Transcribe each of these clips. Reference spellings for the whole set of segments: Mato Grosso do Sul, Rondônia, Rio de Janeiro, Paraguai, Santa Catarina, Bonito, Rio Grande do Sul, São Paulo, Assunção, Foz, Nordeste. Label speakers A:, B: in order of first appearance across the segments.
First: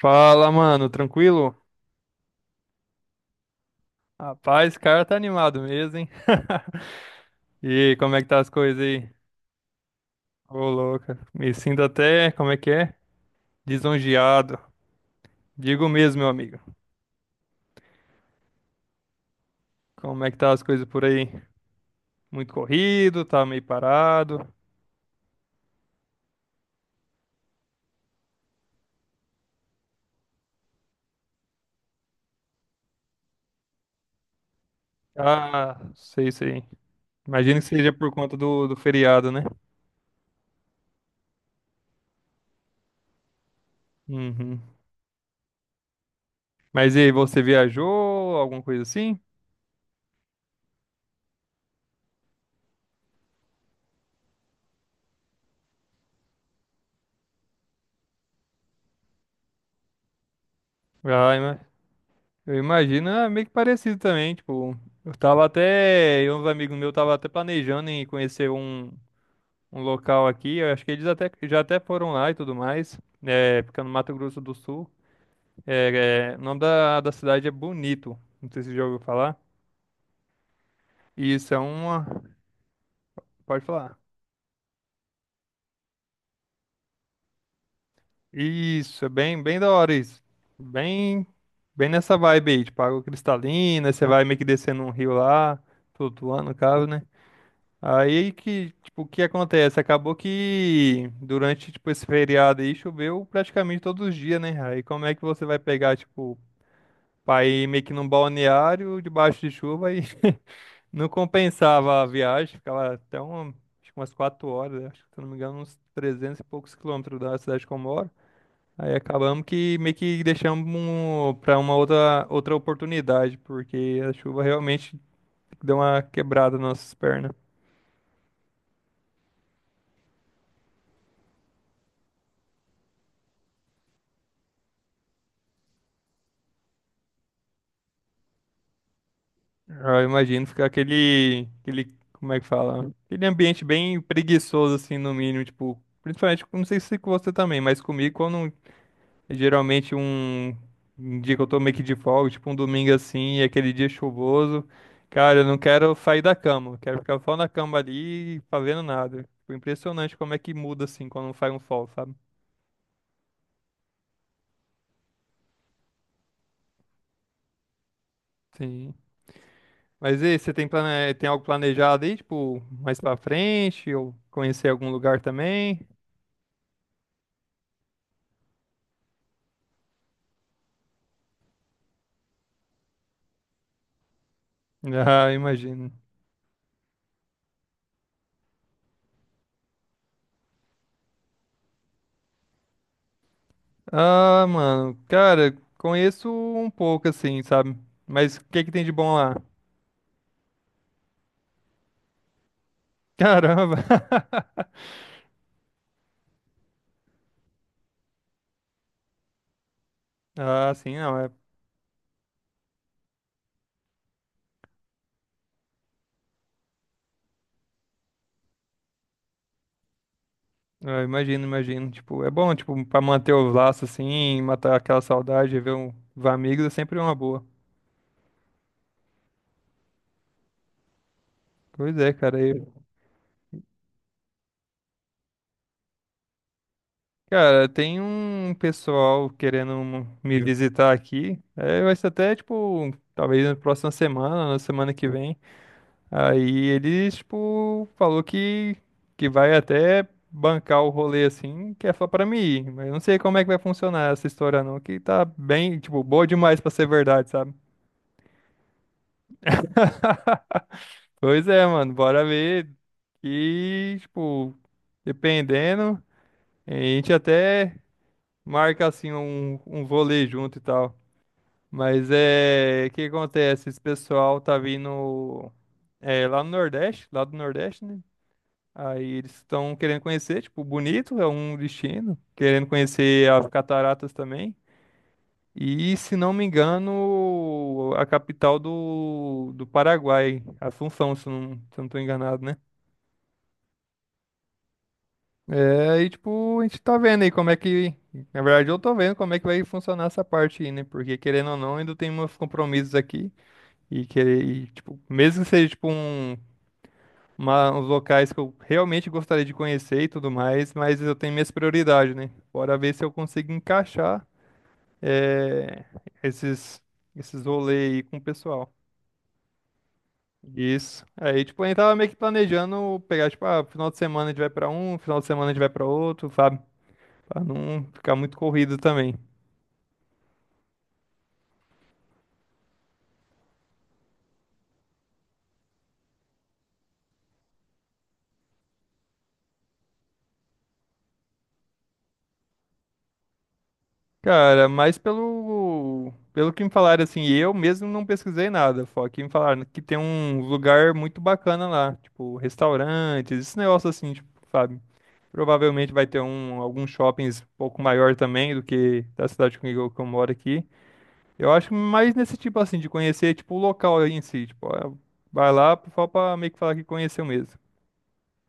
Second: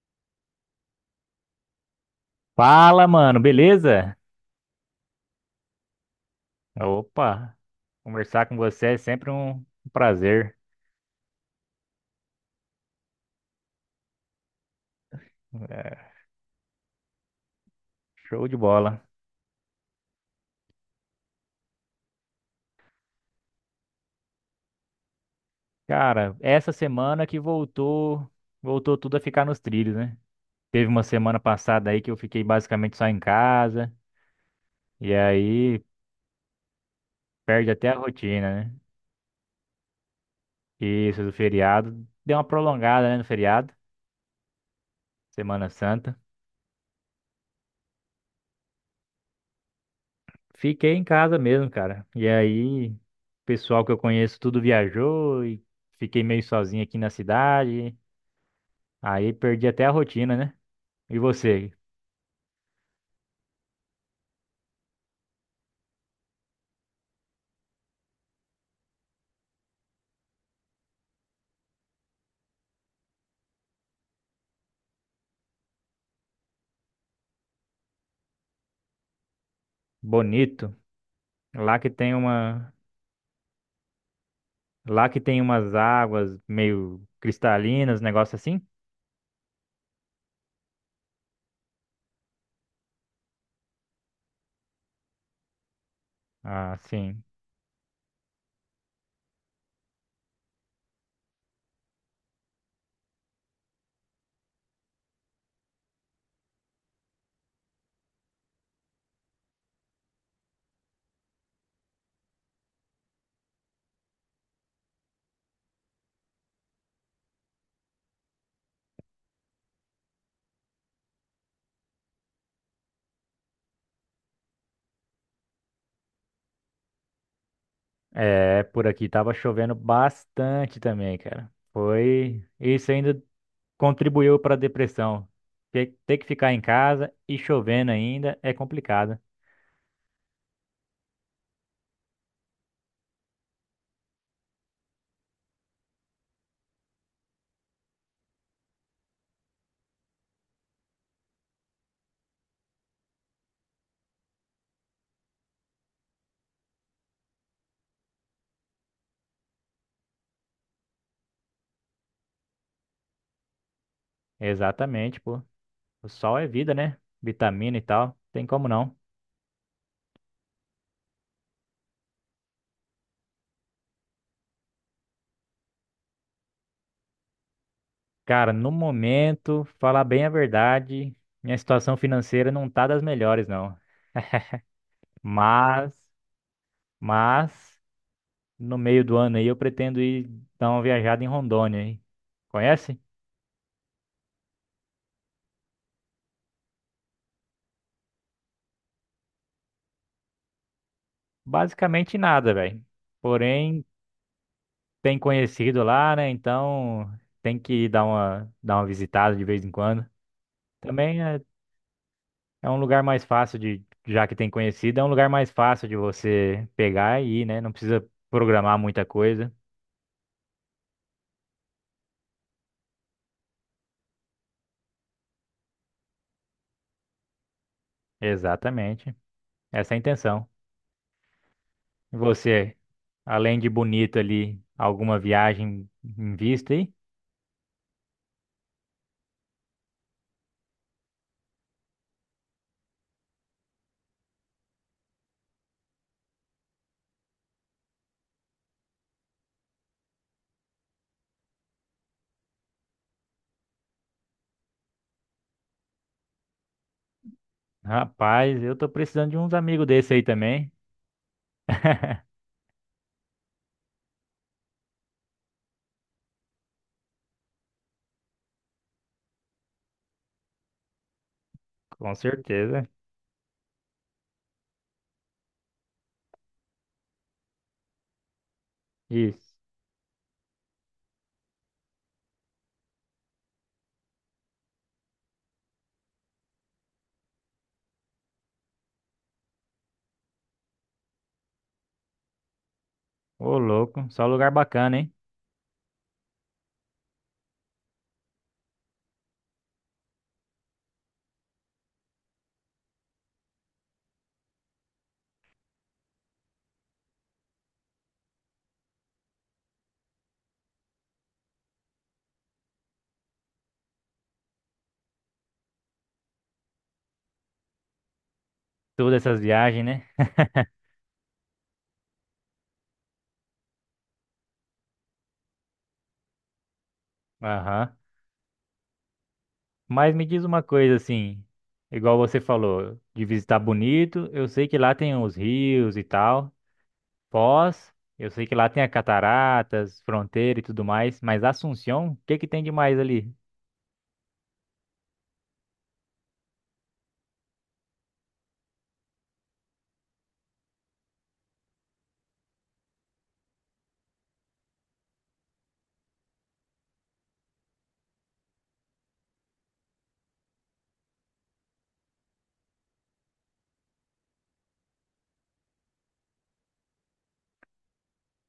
A: Fala, mano, tranquilo?
B: Fala, mano, beleza?
A: Rapaz, o cara tá animado mesmo, hein?
B: Opa,
A: E como é que tá
B: conversar
A: as
B: com
A: coisas
B: você é
A: aí?
B: sempre um prazer.
A: Ô, louca, me sinto até, como é que é? Lisonjeado. Digo
B: É,
A: mesmo, meu amigo.
B: show de bola.
A: Como é que tá as coisas por aí? Muito corrido, tá meio parado.
B: Cara, essa semana que voltou, voltou tudo a ficar nos trilhos, né? Teve uma semana passada aí que eu fiquei basicamente só em casa, e aí
A: Ah, sei, sei. Imagino que
B: perde até
A: seja
B: a
A: por conta
B: rotina,
A: do,
B: né?
A: do feriado, né?
B: Isso, do feriado, deu uma prolongada, né, no feriado,
A: Uhum.
B: Semana Santa.
A: Mas e aí, você viajou, alguma coisa assim?
B: Fiquei em casa mesmo, cara. E aí, o pessoal que eu conheço tudo viajou e fiquei meio sozinho aqui na cidade. Aí perdi até a rotina, né? E
A: Vai, né?
B: você,
A: Eu imagino, é meio que parecido também, tipo, eu tava até, eu e uns amigos meus tava até planejando em conhecer um, um local aqui, eu acho que eles até, já até foram lá e tudo mais, é, fica no Mato Grosso do Sul, é, é, o nome da cidade é Bonito, não sei se você já ouviu falar,
B: bonito,
A: e isso é
B: lá que
A: uma,
B: tem uma,
A: pode falar,
B: lá que tem umas águas meio cristalinas, negócio assim?
A: isso, é bem, bem da hora isso, bem, bem nessa vibe aí, tipo, água cristalina, você vai meio que descendo um rio lá, flutuando no
B: Ah,
A: caso, né?
B: sim.
A: Aí que, tipo, o que acontece? Acabou que durante, tipo, esse feriado aí choveu praticamente todos os dias, né? Aí como é que você vai pegar, tipo, pra ir meio que num balneário debaixo de chuva e não compensava a viagem, ficava até uma, acho que umas quatro horas, né? Acho que, se eu não me engano, uns 300 e poucos quilômetros da cidade que eu moro. Aí acabamos que meio que deixamos um, pra uma outra, outra oportunidade, porque a chuva realmente deu uma quebrada nas nossas pernas.
B: É, por aqui tava chovendo bastante também, cara. Foi, isso ainda contribuiu para a depressão. Ter que ficar em casa e chovendo ainda é complicado.
A: Eu imagino ficar aquele, aquele, como é que fala? Aquele ambiente bem preguiçoso, assim, no mínimo, tipo, principalmente, não sei se com você também, mas comigo, quando é geralmente um, um dia que eu tô meio que de folga, tipo um domingo assim, e aquele dia chuvoso, cara, eu não quero sair da cama, eu quero ficar só na cama ali, fazendo nada. Tipo, impressionante como é que muda, assim, quando faz um sol, sabe?
B: Exatamente, pô. O sol é vida, né? Vitamina e tal, tem como
A: Sim.
B: não.
A: Mas e aí, você tem, plane... tem algo planejado aí, tipo, mais pra frente, ou conhecer algum lugar também?
B: Cara, no momento, falar bem a verdade, minha situação financeira não tá das melhores, não.
A: Ah, imagino.
B: Mas, mas, no meio do ano aí eu pretendo ir dar uma viajada em Rondônia, hein? Conhece?
A: Ah, mano, cara, conheço um pouco assim, sabe? Mas o que que tem de bom lá?
B: Basicamente nada, velho. Porém,
A: Caramba!
B: tem conhecido lá, né? Então tem que ir dar uma visitada de vez em quando.
A: Ah, sim, não,
B: Também
A: é.
B: é, é um lugar mais fácil de, já que tem conhecido, é um lugar mais fácil de você pegar e ir, né? Não precisa programar muita coisa.
A: Eu imagino, imagino. Tipo, é bom, tipo, pra manter os laços assim, matar aquela saudade, ver um, ver amigos é sempre uma boa.
B: Exatamente. Essa é a intenção.
A: Pois é,
B: E
A: cara. E,
B: você, além de bonito ali, alguma viagem em vista aí?
A: cara, tem um pessoal querendo um, me visitar aqui. É, vai ser até, tipo, talvez na próxima semana, na semana que vem. Aí ele, tipo, falou que vai até bancar o rolê assim, que é só pra mim ir. Mas eu não sei como é que vai funcionar essa história não, que tá bem, tipo, boa demais pra ser verdade, sabe?
B: Rapaz, eu tô precisando de uns amigos desse aí também.
A: Pois é, mano, bora ver. E, tipo, dependendo, a gente até marca assim um, um vôlei junto e tal. Mas
B: Com
A: é,
B: certeza.
A: o que acontece? Esse pessoal tá vindo é, lá no Nordeste, lá do Nordeste, né? Aí eles
B: Isso.
A: estão querendo conhecer, tipo, bonito é um destino, querendo conhecer as cataratas também. E, se não me engano, a capital do Paraguai, Assunção, se eu não, se eu não tô enganado, né?
B: Ô, louco. Só lugar bacana, hein?
A: É, e tipo, a gente tá vendo aí como é que, na verdade eu tô vendo como é que vai funcionar essa parte aí, né? Porque querendo ou não, ainda tem meus compromissos aqui e querer, e, tipo, mesmo que seja tipo um uns locais que eu realmente gostaria de conhecer e tudo mais, mas eu tenho minhas prioridades, né? Bora ver se eu consigo encaixar eh, esses, esses rolês aí com o pessoal.
B: Todas essas viagens, né?
A: Isso. Aí, tipo, a gente tava meio que planejando pegar, tipo, ah, final de semana a gente vai pra um, final de semana a gente vai pra outro, sabe? Pra não
B: Aham.
A: ficar muito corrido também.
B: Mas me diz uma coisa assim, igual você falou, de visitar Bonito, eu sei que lá tem os rios e tal. Foz, eu sei que lá tem as cataratas, fronteira e tudo mais, mas Assunção, o que que tem de mais ali?
A: Cara, mas pelo que me falaram, assim, eu mesmo não pesquisei nada, só que me falaram que tem um lugar muito bacana lá, tipo, restaurantes, esse negócio assim, tipo, sabe? Provavelmente vai ter um, alguns shoppings um pouco maior também do que da cidade comigo que eu moro aqui. Eu acho mais nesse tipo, assim, de conhecer, tipo, o local em si, tipo, ó, vai lá só pra meio que falar que conheceu mesmo.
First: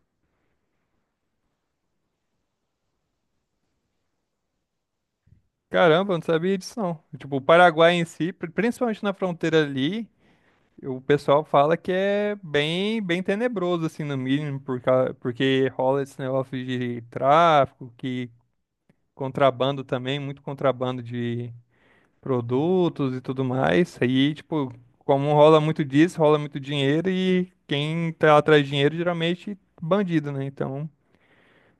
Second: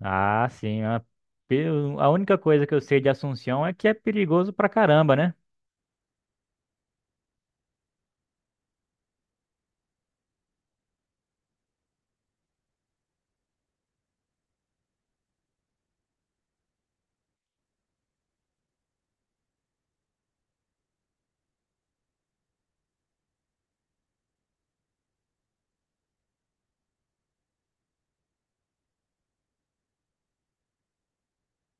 B: Ah, sim. Pe- a única coisa que eu sei de Assunção é que é perigoso pra caramba, né?
A: Caramba, eu não sabia disso não. Tipo, o Paraguai em si, principalmente na fronteira ali, o pessoal fala que é bem, bem tenebroso, assim, no mínimo, porque rola esse negócio de tráfico, que contrabando também, muito contrabando de produtos e tudo mais. Aí, tipo, como rola muito disso, rola muito dinheiro e quem tá atrás de dinheiro geralmente bandido, né? Então,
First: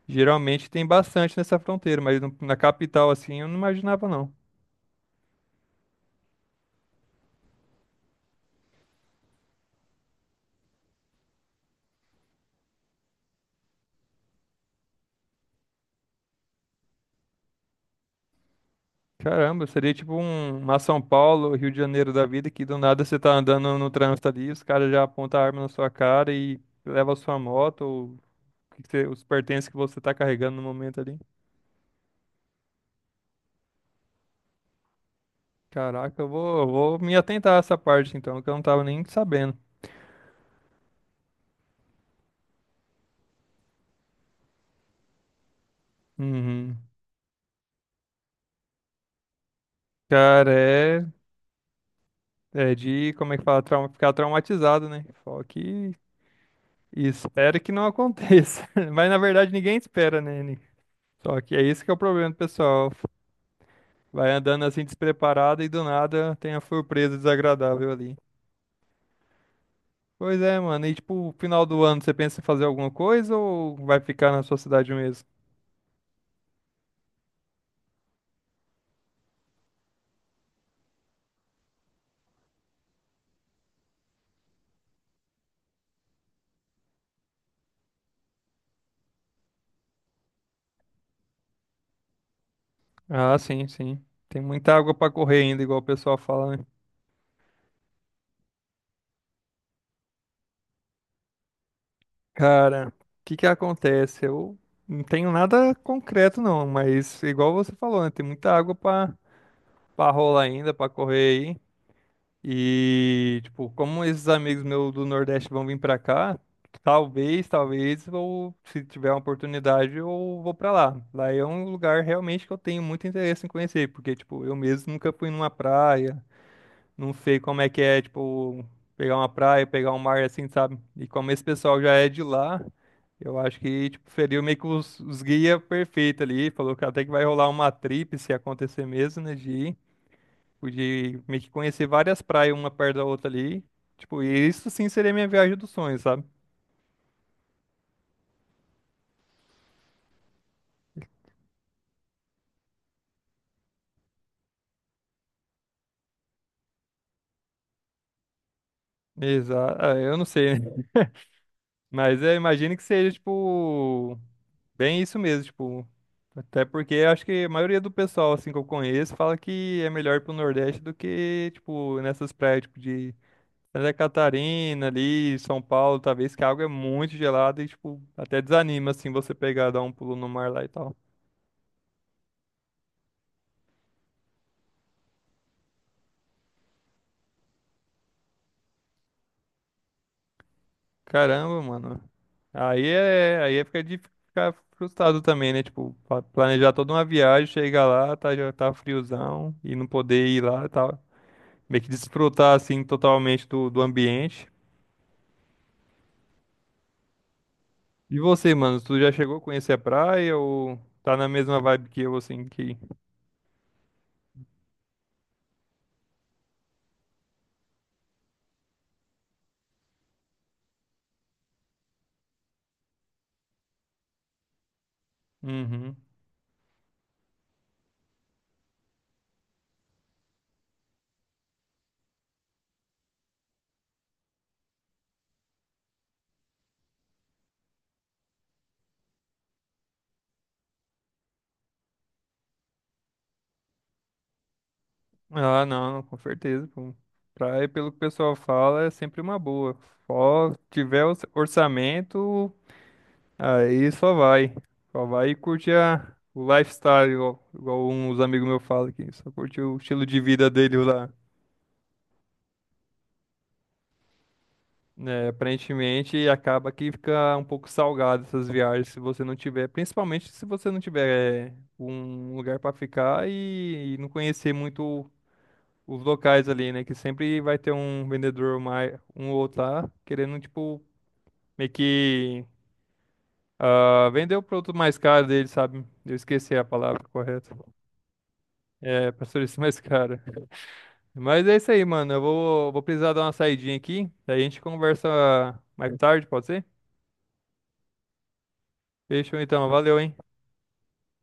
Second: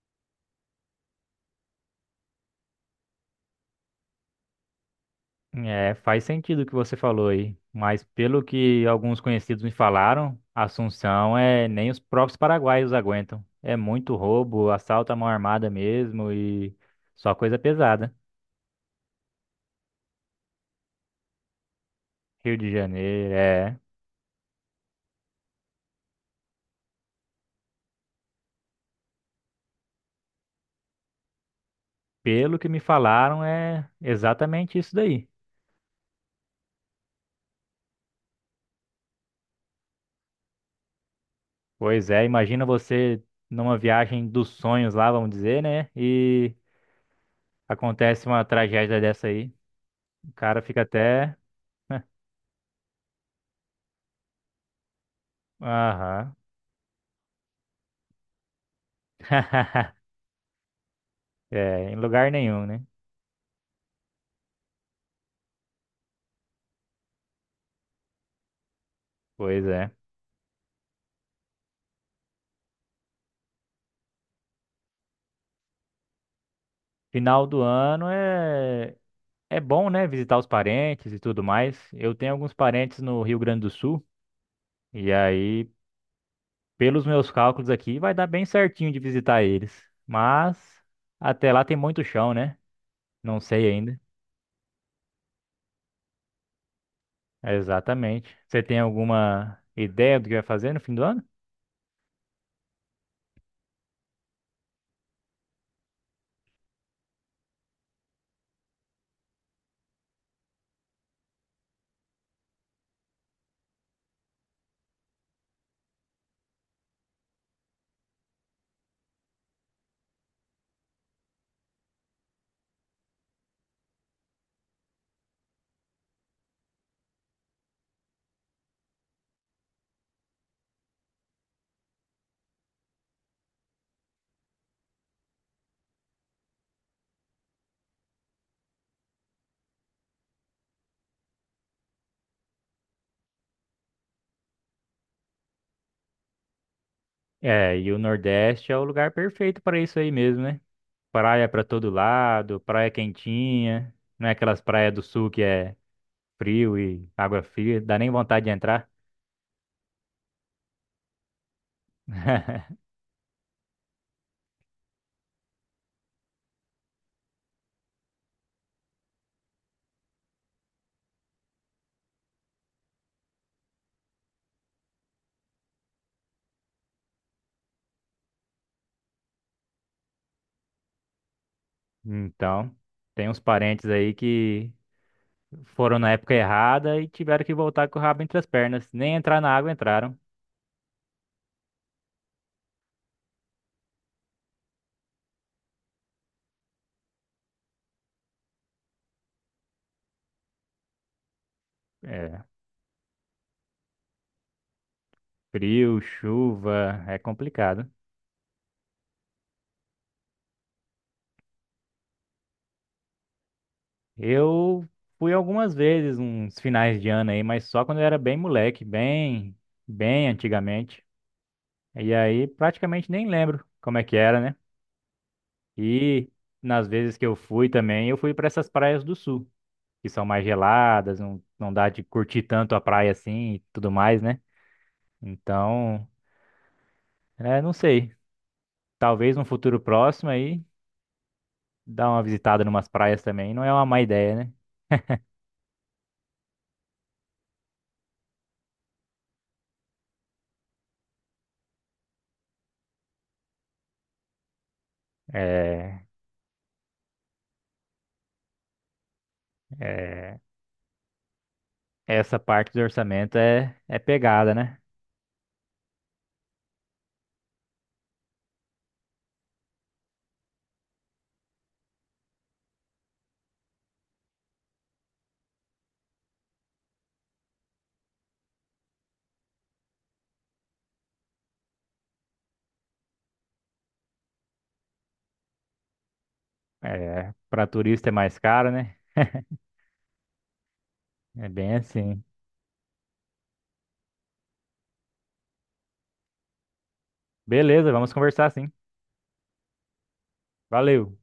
A: geralmente tem bastante nessa fronteira, mas na capital, assim, eu não imaginava, não.
B: É, faz sentido o que você falou aí. Mas pelo que alguns conhecidos me falaram, Assunção é nem os próprios paraguaios aguentam. É muito roubo, assalto à mão armada mesmo e só coisa pesada.
A: Caramba, seria tipo um, uma São Paulo, Rio de Janeiro da vida,
B: Rio
A: que
B: de
A: do nada você tá
B: Janeiro,
A: andando
B: é.
A: no trânsito ali, os caras já apontam a arma na sua cara e levam a sua moto, ou o os pertences que você tá carregando no momento ali.
B: Pelo que me falaram, é exatamente isso daí.
A: Caraca, eu vou me atentar a essa parte então, que eu não tava nem sabendo.
B: Pois é, imagina você numa viagem dos sonhos lá, vamos dizer, né? E
A: Uhum.
B: acontece uma tragédia dessa aí, o
A: Cara,
B: cara fica
A: é,
B: até.
A: é de, como é que fala, trauma, ficar traumatizado, né? Só que
B: Aham.
A: espera que não aconteça. Mas na verdade ninguém espera, né? Nick? Só que é isso que
B: É,
A: é o
B: em
A: problema,
B: lugar
A: do
B: nenhum, né?
A: pessoal. Vai andando assim despreparada e do nada tem a surpresa desagradável ali.
B: Pois é.
A: Pois é, mano. E tipo, final do ano você pensa em fazer alguma coisa ou vai ficar na sua cidade mesmo?
B: Final do ano é é bom, né? Visitar os parentes e tudo mais. Eu tenho alguns parentes no Rio Grande do Sul e aí, pelos meus cálculos aqui, vai dar bem certinho de visitar eles. Mas até lá tem muito chão, né?
A: Ah,
B: Não
A: sim,
B: sei ainda.
A: sim. Tem muita água pra correr ainda, igual o pessoal fala, né?
B: Exatamente. Você tem alguma ideia do que vai fazer no fim do ano?
A: Cara, o que que acontece? Eu não tenho nada concreto não, mas igual você falou, né? Tem muita água pra para rolar ainda, pra correr. E, tipo, como esses amigos meus do Nordeste vão vir pra cá, talvez, talvez, ou se tiver uma oportunidade, eu vou pra lá. Lá é um lugar realmente que eu tenho muito interesse em conhecer, porque, tipo, eu mesmo nunca fui numa praia, não sei como é que é, tipo, pegar uma praia, pegar um mar assim, sabe? E como esse pessoal já é de lá, eu acho que, tipo, feriu meio que os guia perfeito ali, falou que até que vai rolar uma trip se acontecer mesmo, né, de ir. Pude meio que conhecer várias praias uma perto da outra ali. Tipo, e isso sim seria minha viagem dos sonhos, sabe?
B: É, e o Nordeste é o lugar perfeito para isso aí mesmo, né? Praia para todo lado, praia quentinha, não é aquelas praias do sul que é frio e água fria, dá nem vontade de entrar.
A: Exato. Eu não sei, né? Mas eu imagino que seja, tipo, bem isso mesmo, tipo. Até porque eu acho que a maioria do pessoal, assim, que eu conheço, fala que é melhor ir pro Nordeste do que, tipo, nessas praias, tipo, de Santa Catarina ali, São Paulo, talvez, que a água é muito gelada e, tipo, até desanima, assim, você pegar, dar um pulo no mar lá e tal.
B: Então, tem uns parentes aí que foram na época errada e tiveram que voltar com o rabo entre as pernas. Nem entrar na água entraram.
A: Caramba, mano. Aí é fica de ficar frustrado também, né? Tipo, planejar toda uma viagem, chegar lá, tá, já tá friozão e não poder ir lá, tá? Meio que
B: É,
A: desfrutar assim totalmente do ambiente.
B: frio, chuva, é complicado.
A: E você, mano, tu já chegou a conhecer a praia ou tá na mesma vibe que eu, assim, que...
B: Eu fui algumas vezes, uns finais de ano aí, mas só quando eu era bem moleque, bem antigamente. E aí praticamente nem lembro como é que era, né?
A: Uhum.
B: E nas vezes que eu fui também, eu fui para essas praias do sul, que são mais geladas, não dá de curtir tanto a praia assim e tudo mais, né? Então, é, não sei. Talvez num futuro próximo aí, dar uma visitada numas praias também, não é uma má ideia, né?
A: Ah, não, com certeza, pô. Praia, pelo que o pessoal fala, é sempre uma boa. Só tiver orçamento, aí só vai. Só vai e curte
B: É,
A: a, o lifestyle, igual, igual uns amigos meus falam aqui. Só curte o estilo de
B: é,
A: vida dele lá.
B: Essa parte do orçamento é pegada, né?
A: Né? Aparentemente, acaba que fica um pouco salgado essas viagens se você não tiver, principalmente se você não tiver é, um lugar para ficar e não conhecer muito os locais ali, né? Que sempre vai ter um vendedor mais, um ou outro lá, querendo, tipo, meio que ah, vender o produto mais caro dele, sabe? Eu esqueci a palavra
B: É,
A: correta.
B: para turista é mais caro, né?
A: É, pastor, isso é mais caro. Mas
B: É
A: é isso
B: bem
A: aí, mano. Eu
B: assim.
A: vou, vou precisar dar uma saidinha aqui. Daí a gente conversa mais tarde, pode ser?
B: Beleza, vamos conversar sim.
A: Fechou então. Valeu, hein?
B: Valeu.